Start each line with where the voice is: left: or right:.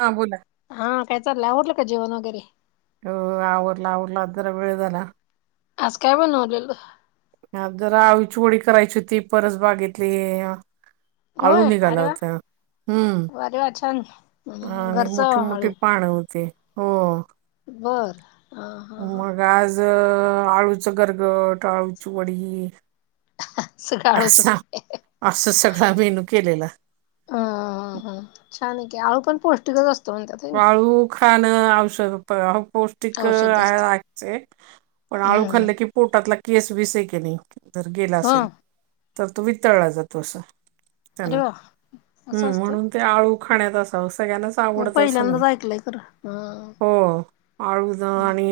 right: हा बोला.
left: हा काय चाललंय आवरल का जेवण वगैरे.
right: हो आवरला आवरला आज जरा वेळ झाला.
left: आज काय बनवलेलं.
right: ह जरा आवीची डी करायची होती परत बागितली. आळू
left: होय
right: निघाला
left: अरे वा
right: होत्या. हम्म
left: अरे वा छान
right: आणि
left: घरच
right: मोठी मोठी
left: आळू
right: पान होते हो.
left: बर. हा हा हा
right: मग आज आळूचं गरगट, आळूची वडी.
left: सगळं आळूचच
right: असा
left: काय
right: असं सगळं मेनू केलेला.
left: अ ह छान आहे की आळू पण पौष्टिकच असत.
right: आळू खाणं औषध पो.
left: औषधी असते.
right: आहेचे पण आळू खाल्ले
left: हम्म
right: की पोटातला केस बस आहे की नाही. जर गेला
left: हो
right: असेल तर तो वितळला जातो अस त्यांना
left: अरे वा असं
right: हम्म
left: असतंय
right: म्हणून ते आळू खाण्यात असाव सगळ्यांनाच
left: मी
right: आवडत अस -
left: पहिल्यांदाच ऐकलंय खरं हा
right: हो आळूद आणि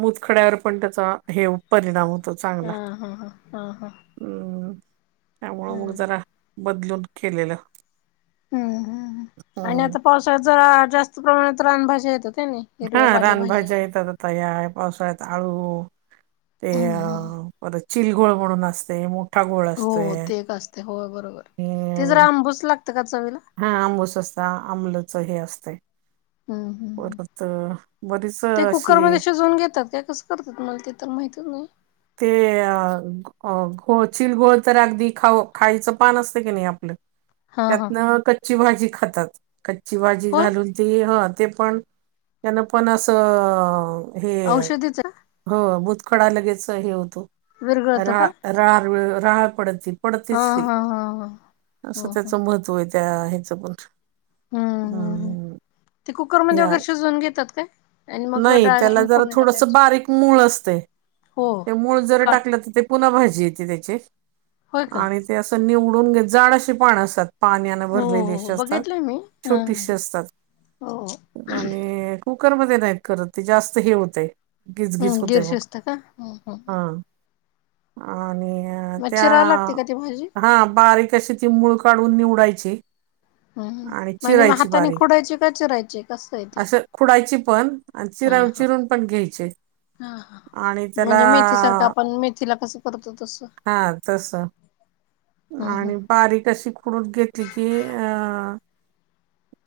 right: मुतखड्यावर पण त्याचा हे परिणाम होतो चांगला
left: हा हा हा हा हा
right: हम् त्यामुळं मग
left: हम्म
right: जरा बदलून केलेलं
left: हम्म ह आणि
right: हम्म.
left: आता पावसाळ्यात जरा जास्त प्रमाणात रानभाज्या येताता नाही
right: हा
left: हिरव्या
right: रान भाज्या
left: पालेभाज्या
right: येतात तया आहे पावसाळ्यात आळू ते
left: हम्म
right: अ
left: हम्म
right: परत चिलगोळ म्हणून असते गोळ
left: हो
right: असतोय
left: ते एक असते होय बरोबर ते
right: आणि
left: जरा अंबूस लागत का चवीला
right: हा आंबूस असत आंमलचं हे असतं
left: हम्म हम्म.
right: परत बरीच अशी
left: भिजवून घेतात काय कस करतात मला ते तर माहतीच नाही
right: ते अ घोळ चिलघोळ तर अगदी खाऊ खायचं पान असतय की नाही आपलं
left: हा हा.
right: त्यातन कच्ची भाजी खातात कच्ची भाजी
left: होय
right: घालून ती ह ते पण त्यान पण असं हे
left: औषधीच का
right: हो मुतखडा लगेच हे होतो
left: विरगळतो का
right: रा रा राहळ पडती
left: हा
right: पडतीस ती
left: हा हा हा. ह
right: असं
left: ह
right: त्याच मह - - त्वय त्या ह्याचं पण
left: हम्म हम्म
right: हम्
left: ते कुकरमध्ये वगैर शिजवून घेतात काय आणि मग
right: नाही
left: डाळ
right: त्याला
left: घालून
right: जरा
left: फोडणी
right: थोडस
left: टाकायची
right: बारीक मूळ असतय
left: हो
right: ते मूळ जरा
left: का
right: टाकलं तर ते पुन्हा भाजी येते त्याची
left: होय का?
right: आणि ते असं निवडून घेत जाड अशी पाण असतात पाण्यान
left: हो
right: भरलेली
left: हो
right: अशी असतात
left: बघितलंय मी हा
right: छोटीशी असतात
left: हो.
right: आणि कुकरमध्ये नाहीत करत ते जास्त हे होते गिसगीस
left: हम्म गिर
right: होते मग
left: शिजत का हम्म हम्म
right: हा आणि
left: मग
right: त्या
left: चिराव लागते का ती भाजी?
right: हा बारीक तशी ती मूळ काढून निवडायची
left: हम ह
right: आणि
left: म्हणजे मग
right: चिरायची
left: हाताने
right: बारीक
left: खोडायची का चिरायची कसं आहे ते
right: असं खुडायची पण आणि
left: हा
right: चिरा
left: हा
right: चिरून पण घ्यायचे
left: हा ह
right: आणि त्याला
left: म्हणजे मेथी सारखं आपण मेथीला कस करतो तसं
right: हा तस
left: हम्म
right: आणि
left: हम्म
right: बारीक अशी खुडुन घेतली की अ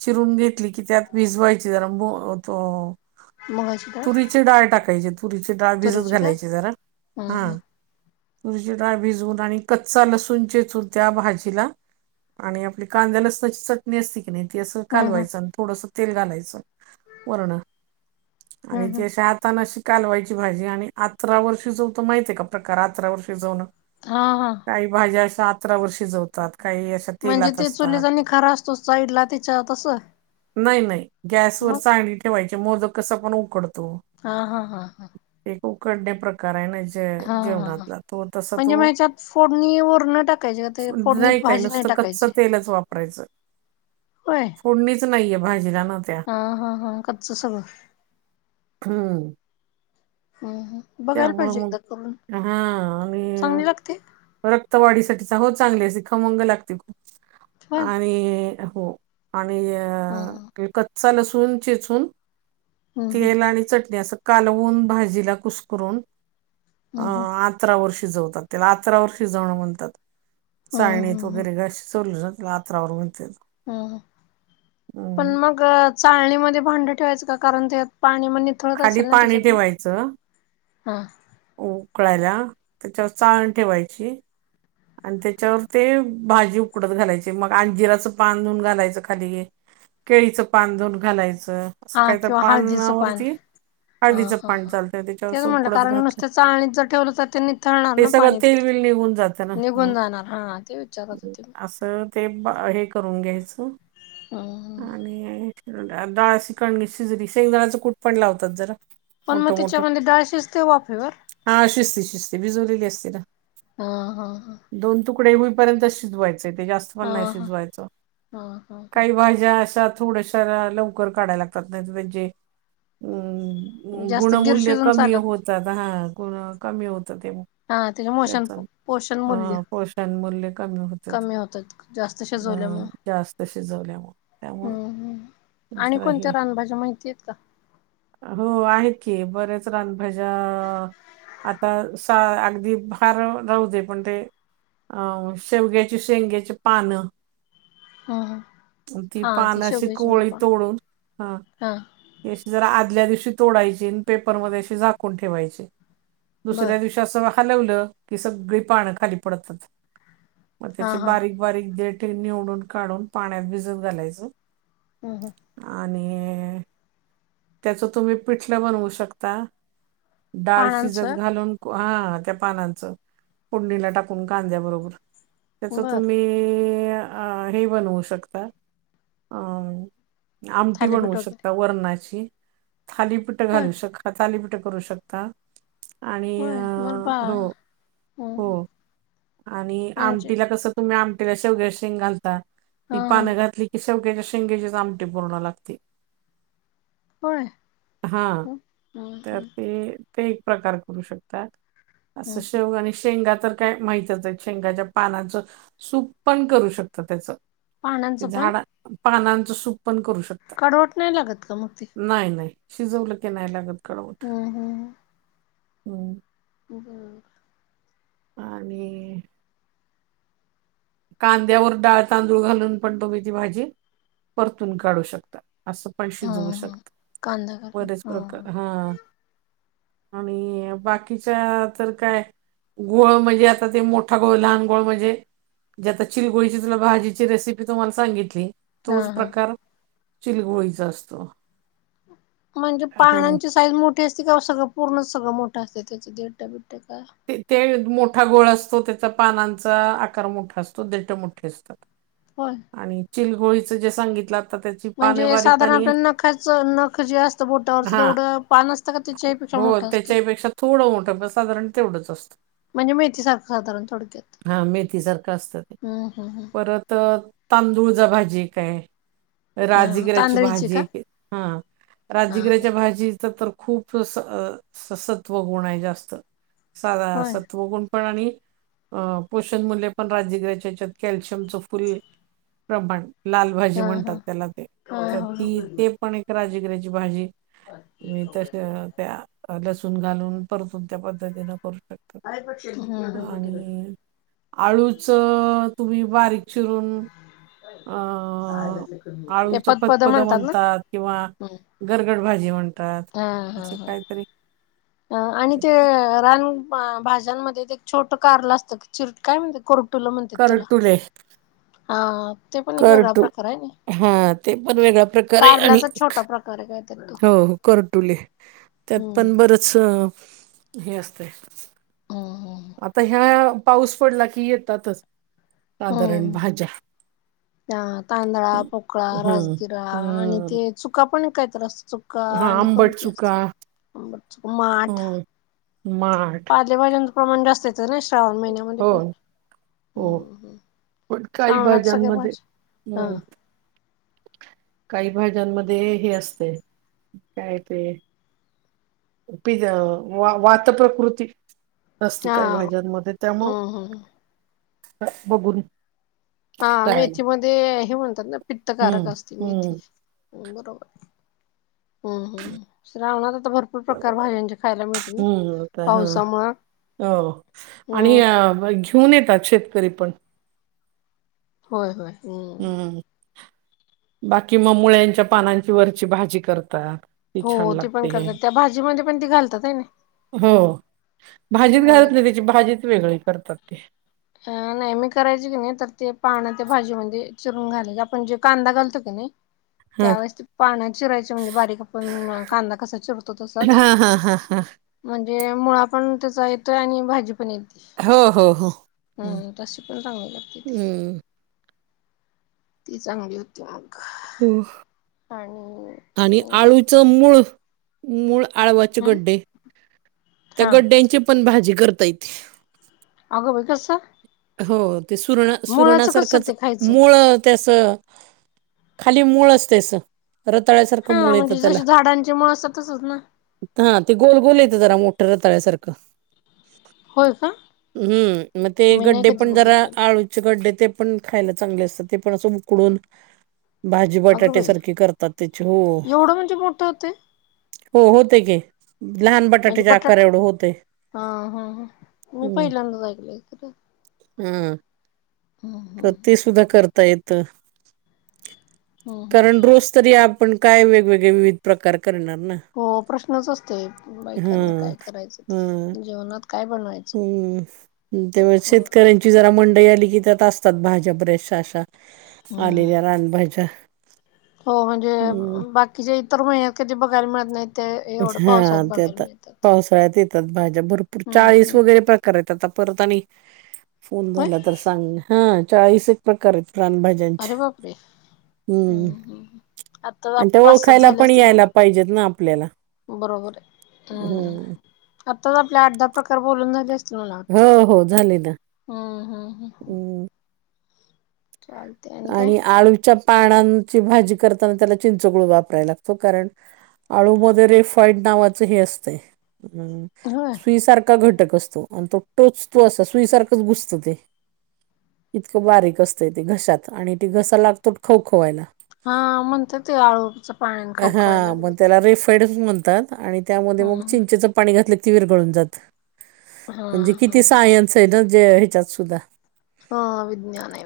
right: चिरून घेतली की त्यात भिजवायची जरा मो तो
left: मुगाची डाळ
right: तुरीची डाळ टाकायची - तुरीची डाळ भिजत
left: तुरीची काय?
right: घालायची जरा
left: हम्म
right: हा
left: हम्म
right: तुरची डाळ भिजवून आणि कच्चा लसूण चेचून त्या भाजीला आणि आपली कांदा लसणाची चटणी असते की ते अस
left: हम्म हम्म
right: कालवायचं आणि थोडस तेल घालायचं वरण
left: हम्म
right: आणि ते
left: हम्म
right: अशी आात तानाशी कालवायची भाजी आणि आतरा वर शिजवतो माहितय का प्रकार आतरा वर शिजवन
left: हा हा
right: काही भाज्या अशा अतरा वर शिजवतात काही
left: म्हणजे
right: तेलात
left: ते
right: असतात
left: चुलीचा निखारा असतो साईडला त्याच्या तसं
right: नाही नाही गॅसवरर
left: मग
right: चाळणी ठेवायची मोदक कस पण उकडतो
left: हा हा हा हा
right: एक उकडणे प्रका - [unintelligible]
left: हा हा हा म्हणजे म ह्याच्यात फोडणी वरण टाक ते ज्या आता
right: नाही
left: फोडणीत
right: काय
left: भाजी नाही
right: नुसतं कच्चं
left: टाकायची
right: तेलच वापरायचं
left: होय
right: फोडणीच नाहीये भाजीला ना त्या
left: हा हा हा कच्च सगळ -
right: हम्म
left: हम् हम बघायला
right: त्यामुळं
left: पाहिजे
right: मग
left: एकदा करून चांगली लागते
right: रक्तवाढीसाठीच हो चांगलीे खमंग लागते खूप
left: होय
right: आणि हो आणि
left: हम्म
right: ते कच्चा लसून चेचून
left: हम्म
right: तेल आणि चटणी असं कालवून भाजीला कुसकरून अ
left: हम्म हम्म
right: आ - अतरावर शिजवतात त्याला अतरावर शिजवणं म्हणतात चाळणीत
left: हम्म
right: वगैरे [unintelligible] शिजवलं त्याला आतरावर म्हणत्यात
left: हं हं पण मग चाळणीमध्ये भांडं ठेवायचं का कारण त्यात पाणी म नित नितळत
right: खाली
left: असेल ना
right: पाणी
left: त्याच्यातन
right: ठेवायचं
left: हा
right: उकळायला त्याच्यावर चाळण ठेवायची आणि त्याच्यावर ते भाजी उकडत घालायची मग अंजिराचं पान धुऊन घालायचं खाली केळीचं पान धुवून घालायचं असं
left: हा
right: काय तर
left: किंवा हळदीचं पान
right: पानावरती
left: हा
right: हळदीचं
left: हा
right: पान
left: हा
right: चालतय त्याच्यावर
left: तेच
right: असं
left: म्हटलं
right: उकडत
left: कारण
right: घातलं
left: नुसत्या चाळणीत जर ठेवलं तर ते निथळणार
right: ते
left: ना
right: सगळ
left: पाणी
right: तेलबिल
left: तिथलं
right: निघून जातं ना
left: निघून
right: हं.
left: जाणार हा ते विचारत होते मी
right: असं ते भा हे करून घ्यायचं
left: हा हा
right: आणि डाळ ची कणगी शिजली शेंगदाण्याच कुट पण लावतात जरा
left: पण मग
right: मोठं मोठं
left: त्याच्यामध्ये डाळ शिजते वाफेवर
right: हा शिजते शिजते भिजवलेली असते ना
left: हा हा ह
right: दोन तुकडे होईपर्यंत शिजवायचे ते जास्त पण
left: हा
right: नाही
left: हा
right: शिजवायचं
left: हा हा
right: काही भाज्या भाज्या अश्या थोड्याश्या लवकर काढाय लागतात नाहीतर म्हणजे
left: हा
right: अ
left: जास्त गिर
right: गुणमूल्य
left: शिजून
right: कमी
left: चालत
right: होत
left: नाही
right: जात हा गुण कमी होतात ते म
left: हा तिच्यामुळ शांपो
right: हा पोषण मूल्य कमी होतात
left: कमी जास्त
right: हा
left: शिजवल्यामुळे
right: जास्त शिजवल्याम - त्यामूळ
left: हम्म हम्म. आणि कोणत्या रानभाज्या माहिती आहेत का
right: हो आहेत की बरेच रानभाज्या आ आता सा अगदी फार राहू दे पण ते अ शेवग्याची शेंग्याची पानं
left: हम्म हम्म.
right: ती
left: हा ते
right: पान अशी
left: शेवग्याची शेंग
right: कोवळी
left: पण
right: तोडून हा अशी जरा आदल्या दिवशी तोडायची नी पेपरमध्ये अशी झाकून ठेवायची दुसऱ्या
left: बर
right: दिवशी असं हलवलं की सगळी पान खाली पडतात मग
left: हा
right: त्याचे
left: हा
right: बारीक बारीक देठ हे निवडून काढून पाण्यात भिजत घालायचं
left: ह हं
right: आणि त्याच तुम्ही पिठलं बनवू शकता डाळ शिजत
left: पानांचं
right: घालून हा त्या पानांचं फोडणीला टाकून कांद्या बरोबर त्याच
left: बर
right: तुम्ही हे अ हे बनवू शकता आ आमटी बनवू
left: थालीपीठ वगैरे
right: शकता वरणाची थालीपीठ
left: होय
right: घालू शक- थालीपीठ करू शकता आणि
left: होय मला बा
right: हो
left: हम्म हम्म
right: हो आणि
left: म्हणजे
right: आमटीला कसं तुम्ही आमटीला शेवग्याची शेंग घालता
left: हा
right: ती
left: हा
right: पानं घातली की शेवग्याच्या शेंगेचीच आमटी पूर्ण लागते
left: होय
right: हा
left: हम्म हम्म
right: तर
left: हम्म.
right: ते ते एक प्रकार करू शकतात
left: हम्म
right: असं
left: हम्म
right: शेवगा आणि शेंगा तर काय माहितच आहे शेंगाच्या पानाचं सूप पण करू शकता त्याच ते
left: पानांचं पण
right: झाडा पानांचं सूप पण करू शकतात
left: कडवट नाही लागत का मग ते
right: नाही नाही शिजवलं की नाही लागत कडवट
left: हम्म
right: हम्
left: हं
right: आणि कांद्यावर डाळ तांदूळ घालून पण तुम्ही ती भाजी परतून काढू शकता असं पण
left: हा
right: शिजवू
left: हा
right: शकत
left: कांदा घालून
right: बरेच प्रकार हा आणि बाकीच्या तर काय गोळ म्हणजे आता ते मोठा गोळ लहान गोळ म्हणजे जे आता चिलगोळीची तुला भाजीची रेसिपी तुम्हाला सांगितली
left: हा
right: तोच
left: हा हा.
right: प्रकार चिलगोळीचा असतो
left: म्हणजे
right: हं.
left: पानांची साईज मोठी असते का सगळं पूर्ण सगळं मोठं असते त्याचे देठ बीठ काय
right: ते ते मोठा गोळ असतो त्याचा पानांचा आकार मोठा असतो देठ मोठे अस -तात
left: होय
right: आणि चिलगोळीच जे सांगितलं अ -
left: म्हणजे साधारण आपल्या नखाचं नख जे असतं बोटावरच
right: हा
left: तेवढं पान असतं का त्याच्यापेक्षा
right: हो
left: मोठं असतय
right: त्याच्याहीपेक्षा थोडं मोठं पण साधारण तेवढंच असतं
left: म्हणजे मेथी सारखं साधारण थोडक्यात
right: हा मेथीसारखं असतं ते
left: हम्म हम्म
right: परत तांदूळजा भाजी एक आय
left: हम्म हा
right: राजगिऱ्याची
left: तांदळीची
right: भाजी
left: का
right: एक हा
left: हा हा
right: राजगिऱ्याच्या भाजी च तर खूप स ससत्व गुणाय जास्त साध
left: होय
right: सत्वगुण पण आणि अ पोषण मूल्य पण राजिगऱ्याच्या ह्याच्यात कॅल्शियमचं फुल प्रमाण लाल भाजी
left: हा हा हा
right: म्हणतात
left: हा.
right: त्याला ते तर ती ते पण एक राजगिऱ्याची भाजी मी तस त्या लसूण घालून परतून त्या पद्धतीन [unintelligible]
left: [unintelligible]
right: आळूच तुम्ही बारीक चिरून अ अं
left: ते
right: आळूचं
left: फतपद
right: पतपद
left: ना
right: म्हणतात किंवा गरगड भाजी म्हणतात
left: हा हा
right: असं
left: हा
right: काहीतरी
left: अ आणि ते रान भाज्यांमध्ये ते एक छोटं कारल असतं चिर काय म्हणते कोरटुला म्हणतात त्याला
right: करटुले
left: हा ते पण एक वेगळा
right: करटू
left: प्रकार आहे ना
right: हा ते पण वेगळा प्रकार आहे आणि
left: कारल्याचाच
right: एक
left: छोटा प्रकार आहे कायतर तो
right: हो हो करटुले त्यात
left: हम्म
right: पण बरच हे असतंय
left: हम हम
right: आता ह्या पाऊस पडला की येतातच साधारण
left: हम्म
right: भाज्या
left: ह तांदळा पोकळा
right: हम्म
left: राजगिरा आणि
right: हम्म
left: ते चुका पण कायतर असत चुका
right: हा
left: आणि
right: आंबट
left: कोणती
right: चुका
left: असतबर चु माठ
right: हम्म माठ
left: पालेभाज्यांच प्रमाण जास्त येतं ना श्रावण महिन्यामध्ये
right: हो
left: पण
right: हो
left: हम हम
right: पण काही
left: श्रावणात सगळ्या
right: भाज्यांमध्ये
left: भाज्या हा
right: हं काही भाज्यांमध्ये हे असतय काय ते पिद वा वात प्रकृती असती काही
left: हा
right: भाज्यांमध्ये त्यामुळ
left: हम्म हम्म
right: बघून
left: हा
right: करायला
left: मेथी मध्ये हे म्हणतात ना पित्तकारक
right: हम्म
left: असते
right: हम्म
left: मेथी बरोबर हम्म हम श्रावणात आता भर - प्रकार भाज्यांचे खायला मिळते ना पावसामुळ
right: ओ आणि
left: हम्म
right: घेऊन येतात शेतकरी पण
left: होय होय हम
right: हम्म बाकी मग मुळ्यांच्या पानांची वरची भाजी करतात ती छान
left: हो ते पण
right: लागते
left: करतात त्या भाजीमध्ये पण ती घालतात आहे ना
right: हो भाजीत घालत नाही
left: मुळ्याची.
right: त्याची भाजीत वेगळी करतात ते
left: छानाय मी करायच की नाही तर ते पानांची भाजीमध्ये चिरून घालायचे आपण जे कांदा घालतो की नई
right: हा
left: त्यावेेळेस ते पाण्यात चिरायचे म्हणजे बारीक आपण कांदा कसा चिरतो तसाच
right: हा हा हा हा
left: म्हणजे मुळा पण त्याचा येतोय आणि भाजी पण येते
right: हो हो हो
left: हा
right: हम्म
left: तशी पण चांगली लागते ती
right: हम्म
left: ती चांगली होती मग
right: हो
left: आणि
right: आणि आळूचं मूळ मूळ आळवाचे
left: हम्
right: गड्डे त्या
left: हा
right: गड्ड्यांची पण भाजी करता येते
left: आग बई कस
right: हो ते सुरण
left: कसं
right: सुरणासारखंच
left: ते खायचं
right: मूळ ते अस खाली मूळ असते अस रतळ्यासारखं
left: हा
right: मूळ येतं
left: म्हणजे
right: त्याला
left: जशी झाडांची मुळ असतात तसच ना
right: हा ते गोलगोल येतं जरा मोठ रताळ्यासारखं
left: होय का
right: हम्म मग ते
left: मी नाही
right: गड्डे
left: कधी
right: पण जरा
left: बघितलेली
right: आळूचे गड्डे ते पण खायला चांगले असतात ते पण असं उकडून भाजी
left: अगं
right: बटाट्या
left: बाई
right: सारखी करतात त्याची हो
left: एवढं म्हणजे मोठं होते
right: हो होते की लहान बा -
left: म्हणजे बटाटू हा हा मी
right: हम्म
left: पहिल्यांदाच ऐकलंय खर -
right: हा तर
left: हम्
right: ते सुद्धा करता येत कारण रोज तरी आपण काय वेगवेगळे विविध प्रकार करणार ना
left: हो प्रश्नच असतोय बायकांना
right: हं
left: काय करायचं ते जेवनात काय बनवाय
right: हम्म ते शेतकऱ्यांची जरा मंडई आली कि त्यात असतात भाज्या बरेचशा अशा
left: हम्म
right: आलेल्या रानभाज्या
left: हो म्हणजे
right: हं
left: बाकी की जे इतर महिन्यात कधी बघायला मिळत नाही ते एवढं पावसात
right: हा ते
left: बघायला
right: आता
left: मिळतात
right: पावसाळ्यात येतात भरपूर
left: हम्म
right: चाळीस
left: हम्म.
right: वगैरे प्रकार येतात परत आणि फोन
left: होय
right: झाला तर हा चाळीस एक प्रकार आहेत राणभाज्या -
left: अरे बापरे हम्म हम्म आता
right: आणि
left: आपले
right: त्या
left: पाच सात
right: ओळखायला
left: झाले
right: पण
left: असतील मला
right: यायला पाहिजेत ना आपल्याला
left: वाटतय बरोबर आहे हम्म
right: हं
left: आताच आपले आठ - दहा प्रकार बोलून झाले असते मला
right: हो
left: वाटते
right: हो झाले ना
left: हम्म हम्म हम्म
right: हं
left: चाल
right: आणि आळूच्या पानांची भाजी करताना त्याला चिंचगुळ वापरायला लागतो कारण आळूमध्येध्ये रेफाईड नावाचं हे असतय
left: होच
right: प्रीसारखा घटक असतो आणि तो टोच तो अस सुईसारखंच घुसत ते इतकं बारीक असतंय ते घशात आणि ते घसा लागतो खव खवायला
left: हा म्हणत ते आळूच पानान खवखवायला लागले ते
right: ड म्हणतात आणि त्यामध्ये मग
left: हम्म
right: चिंचेच पाणी घातले की विरगळून जात
left: हा
right: म्हणजे
left: हा.
right: किती सायन्स आहे ना जे ह्याच्यात सुद्धा
left: हा विज्ञान आहे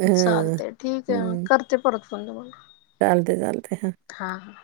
right: ह
left: चालते ठीक आहे म
right: हम्म
left: करते परत फोन तुम्हाला
right: चालते चालते हा
left: हां हा